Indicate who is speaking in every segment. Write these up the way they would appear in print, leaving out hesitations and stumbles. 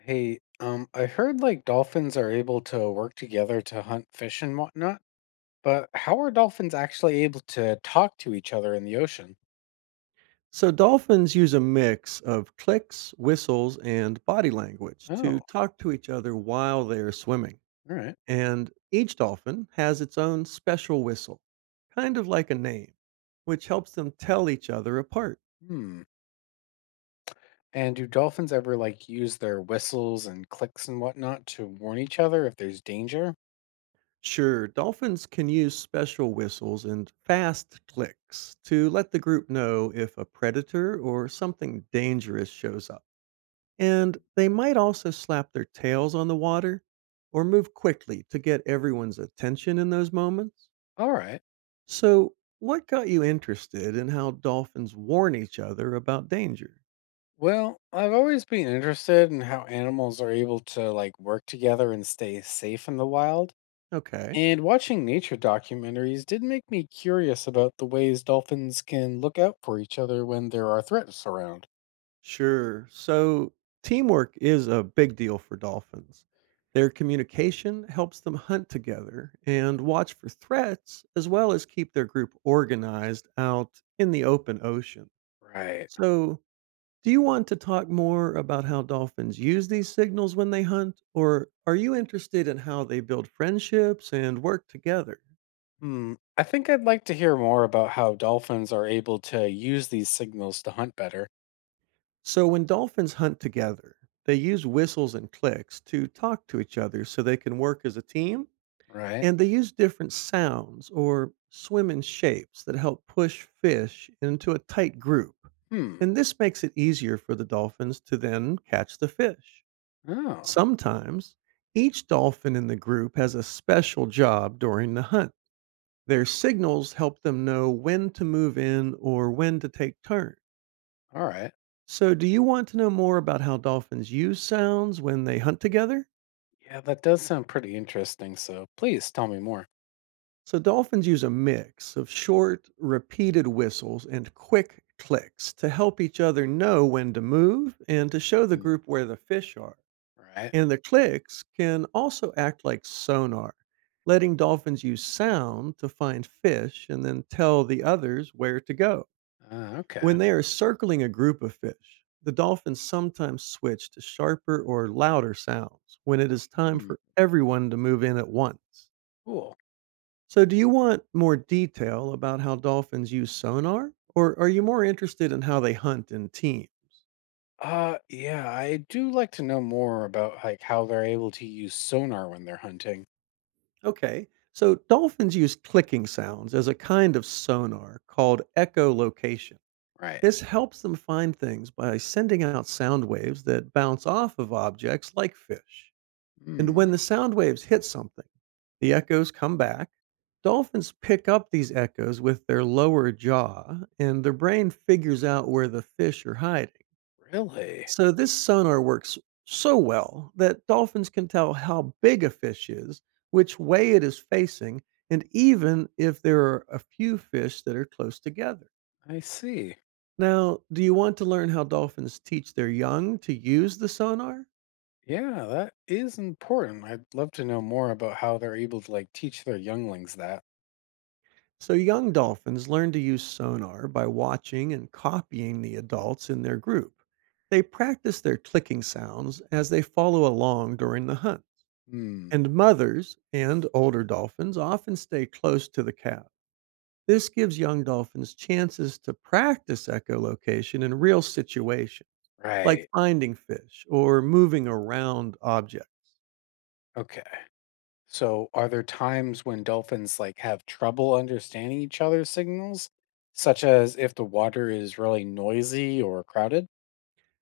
Speaker 1: Hey, I heard like dolphins are able to work together to hunt fish and whatnot, but how are dolphins actually able to talk to each other in the ocean?
Speaker 2: So, dolphins use a mix of clicks, whistles, and body language
Speaker 1: Oh,
Speaker 2: to talk to each other while they're swimming.
Speaker 1: all right.
Speaker 2: And each dolphin has its own special whistle, kind of like a name, which helps them tell each other apart.
Speaker 1: Hmm. And do dolphins ever like use their whistles and clicks and whatnot to warn each other if there's danger?
Speaker 2: Sure, dolphins can use special whistles and fast clicks to let the group know if a predator or something dangerous shows up. And
Speaker 1: Mm.
Speaker 2: they might also slap their tails on the water or move quickly to get everyone's attention in those moments.
Speaker 1: All right.
Speaker 2: So, what got you interested in how dolphins warn each other about danger?
Speaker 1: Well, I've always been interested in how animals are able to like work together and stay safe in the wild.
Speaker 2: Okay,
Speaker 1: And watching nature documentaries did make me curious about the ways dolphins can look out for each other when there are threats around.
Speaker 2: sure. So, teamwork is a big deal for dolphins. Their communication helps them hunt together and watch for threats, as well as keep their group organized out in the open ocean.
Speaker 1: Right.
Speaker 2: So, do you want to talk more about how dolphins use these signals when they hunt, or are you interested in how they build friendships and work together?
Speaker 1: Hmm, I think I'd like to hear more about how dolphins are able to use these signals to hunt better.
Speaker 2: So, when dolphins hunt together, they use whistles and clicks to talk to each other so they can work as a team,
Speaker 1: Right.
Speaker 2: and they use different sounds or swim in shapes that help push fish into a tight group.
Speaker 1: Hmm.
Speaker 2: And this makes it easier for the dolphins to then catch the fish.
Speaker 1: Oh,
Speaker 2: Sometimes, each dolphin in the group has a special job during the hunt. Their signals help them know when to move in or when to take turns.
Speaker 1: all right.
Speaker 2: So, do you want to know more about how dolphins use sounds when they hunt together?
Speaker 1: Yeah, that does sound pretty interesting. So please tell me more.
Speaker 2: So, dolphins use a mix of short, repeated whistles and quick clicks to help each other know when to move and to show the
Speaker 1: Mhm.
Speaker 2: group where the fish are.
Speaker 1: Right.
Speaker 2: And the clicks can also act like sonar, letting dolphins use sound to find fish and then tell the others where to go.
Speaker 1: Okay.
Speaker 2: When they are circling a group of fish, the dolphins sometimes switch to sharper or louder sounds when it is time
Speaker 1: Hmm,
Speaker 2: for everyone to move in at once.
Speaker 1: cool.
Speaker 2: So, do you want more detail about how dolphins use sonar, or are you more interested in how they hunt in teams?
Speaker 1: Yeah, I do like to know more about like how they're able to use sonar when they're hunting.
Speaker 2: Okay. So dolphins use clicking sounds as a kind of sonar called echolocation.
Speaker 1: Right.
Speaker 2: This helps them find things by sending out sound waves that bounce off of objects like fish. And when
Speaker 1: Hmm.
Speaker 2: the sound waves hit something, the echoes come back. Dolphins pick up these echoes with their lower jaw, and their brain figures out where the fish are hiding.
Speaker 1: Really?
Speaker 2: So this sonar works so well that dolphins can tell how big a fish is, which way it is facing, and even if there are a few fish that are close together.
Speaker 1: I see.
Speaker 2: Now, do you want to learn how dolphins teach their young to use the sonar?
Speaker 1: Yeah, that is important. I'd love to know more about how they're able to like teach their younglings that.
Speaker 2: So, young dolphins learn to use sonar by watching and copying the adults in their group. They practice their clicking sounds as they follow along during the hunt.
Speaker 1: Hmm.
Speaker 2: And mothers and older dolphins often stay close to the calves. This gives young dolphins chances to practice echolocation in real situations, like
Speaker 1: Right.
Speaker 2: finding fish or moving around objects.
Speaker 1: Okay. So are there times when dolphins like have trouble understanding each other's signals, such as if the water is really noisy or crowded?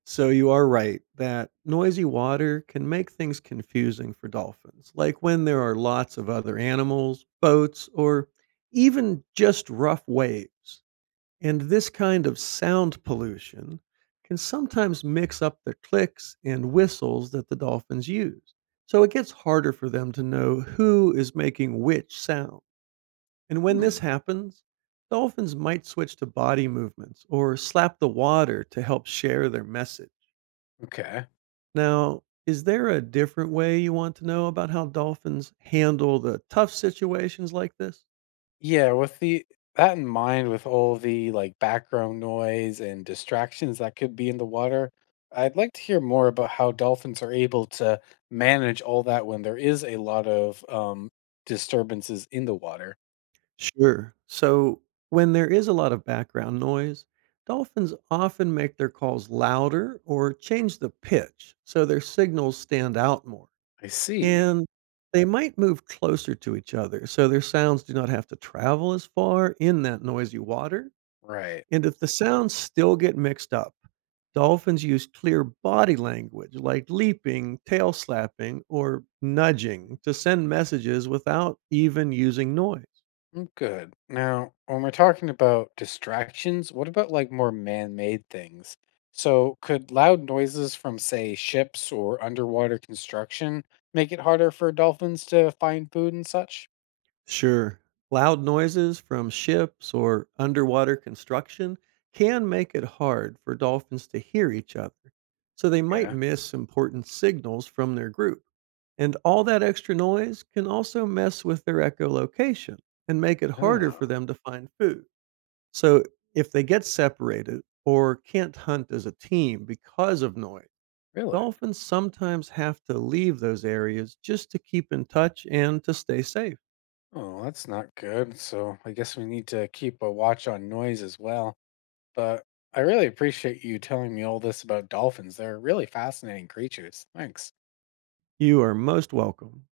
Speaker 2: So you are right that noisy water can make things confusing for dolphins, like when there are lots of other animals, boats, or even just rough waves. And this kind of sound pollution can sometimes mix up the clicks and whistles that the dolphins use. So it gets harder for them to know who is making which sound. And when this
Speaker 1: Hmm.
Speaker 2: happens, dolphins might switch to body movements or slap the water to help share their message.
Speaker 1: Okay.
Speaker 2: Now, is there a different way you want to know about how dolphins handle the tough situations like this?
Speaker 1: Yeah, with the that in mind, with all the like background noise and distractions that could be in the water, I'd like to hear more about how dolphins are able to manage all that when there is a lot of disturbances in the water.
Speaker 2: Sure. So, when there is a lot of background noise, dolphins often make their calls louder or change the pitch so their signals stand out more.
Speaker 1: I see.
Speaker 2: And they might move closer to each other so their sounds do not have to travel as far in that noisy water.
Speaker 1: Right.
Speaker 2: And if the sounds still get mixed up, dolphins use clear body language like leaping, tail slapping, or nudging to send messages without even using noise.
Speaker 1: Mm, good. Now, when we're talking about distractions, what about like more man made things? So, could loud noises from, say, ships or underwater construction make it harder for dolphins to find food and such?
Speaker 2: Sure. Loud noises from ships or underwater construction can make it hard for dolphins to hear each other, so they might
Speaker 1: Yeah.
Speaker 2: miss important signals from their group. And all that extra noise can also mess with their echolocation and make it harder for
Speaker 1: Oh,
Speaker 2: them to find food. So if they get separated or can't hunt as a team because of noise,
Speaker 1: really?
Speaker 2: dolphins sometimes have to leave those areas just to keep in touch and to stay safe.
Speaker 1: Oh, that's not good. So, I guess we need to keep a watch on noise as well. But I really appreciate you telling me all this about dolphins. They're really fascinating creatures. Thanks.
Speaker 2: You are most welcome.